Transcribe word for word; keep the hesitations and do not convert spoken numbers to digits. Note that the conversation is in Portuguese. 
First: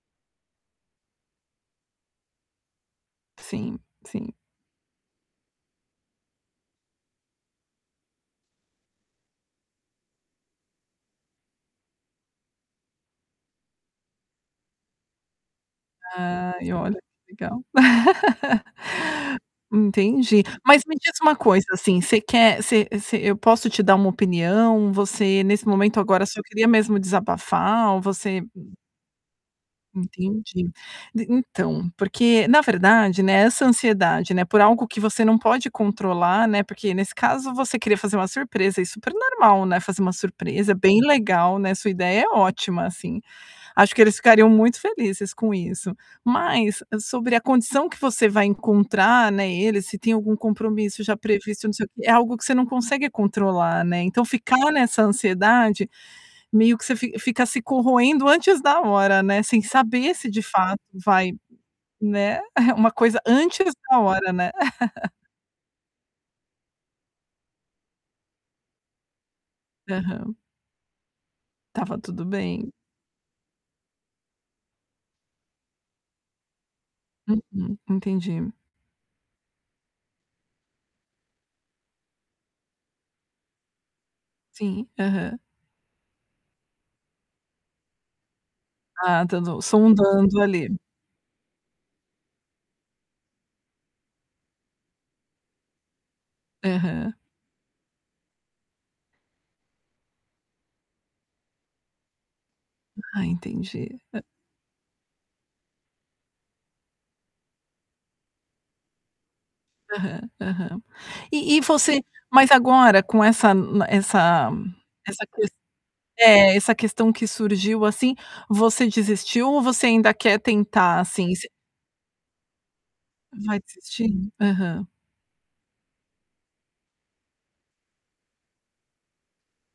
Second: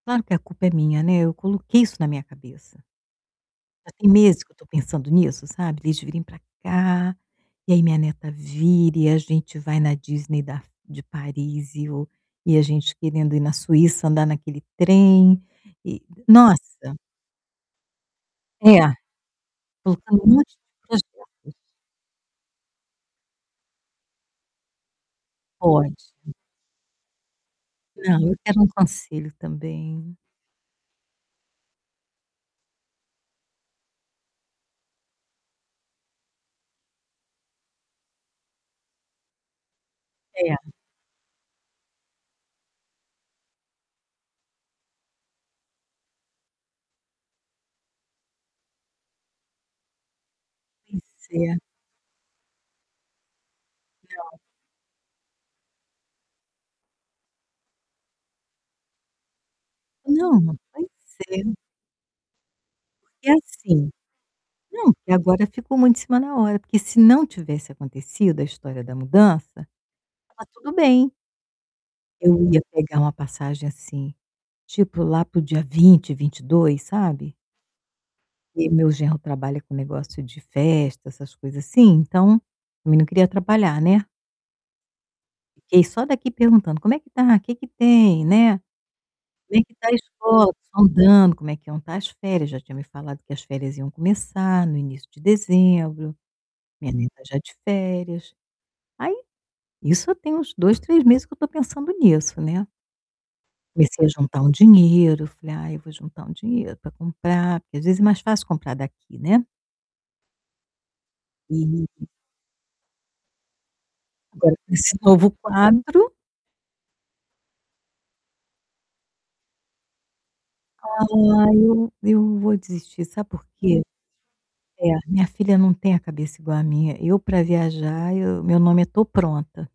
Claro que a culpa é minha, né, eu coloquei isso na minha cabeça. Sim, Já tem sim. meses que eu estou pensando nisso, sabe, deles virem pra cá, e aí minha neta vir e a gente vai na Disney da de Paris e o e a gente querendo ir na Suíça andar naquele trem, e Ai, olha nossa! que legal. É, faltando um Entendi. monte de Mas me diz uma projetos. coisa, assim, você quer você você eu posso te dar uma opinião, você nesse Pode. momento agora só queria mesmo desabafar ou Não. Eu você quero um conselho também. Entendi. D então, porque, na verdade, né, essa ansiedade, né, por algo que você não pode controlar, né, porque nesse caso você queria fazer uma surpresa, é super normal, né, fazer uma É. surpresa, é bem legal, né, sua ideia é ótima, assim. Acho que eles ficariam muito felizes com isso. Mas, sobre a condição que você vai encontrar, né, ele, se tem algum Pois compromisso já é. previsto, não sei o quê, é algo que você não consegue controlar, né, então Não. ficar nessa ansiedade, meio que você fi fica se corroendo antes da hora, né, sem saber se Não, de não fato tem que vai, ser. né, uma coisa Porque, antes assim da hora, né. não, porque agora ficou muito em cima da hora, porque se não tivesse acontecido a história da mudança, Aham. estava tudo bem. Estava tudo Eu ia bem. pegar uma passagem, assim, tipo lá para o dia vinte, vinte e dois, sabe. Uhum. Entendi. Porque meu genro trabalha com negócio de festa, essas coisas assim, então, também não queria atrapalhar, né. Sim, aham. Fiquei só daqui perguntando: "Como é que está? Que que tem, né? Ah, Como é [unintelligible] que está a sondando escola?" ali. Sondando, como é que iam estar as férias, já tinha me falado que as férias iam começar no início de dezembro. Minha Aham. neta, já de férias. Aí isso eu tenho uns dois, três meses que eu estou pensando nisso, né. Ah, entendi. Comecei a juntar um dinheiro, falei: "Ai, eu vou juntar um dinheiro pra comprar.", porque, às vezes, é mais fácil comprar daqui, né. Aham, aham. E e você E mas agora com essa n essa Agora com esse essa novo ques quadro é, essa questão que surgiu, assim, você desistiu ou você ainda quer tentar assim, e s Ai, eu eu vou desistir, sabe por Vai quê? desistir? É, Aham. minha filha não tem a cabeça igual a minha. Eu pra viajar eu meu nome é: "Tô pronta".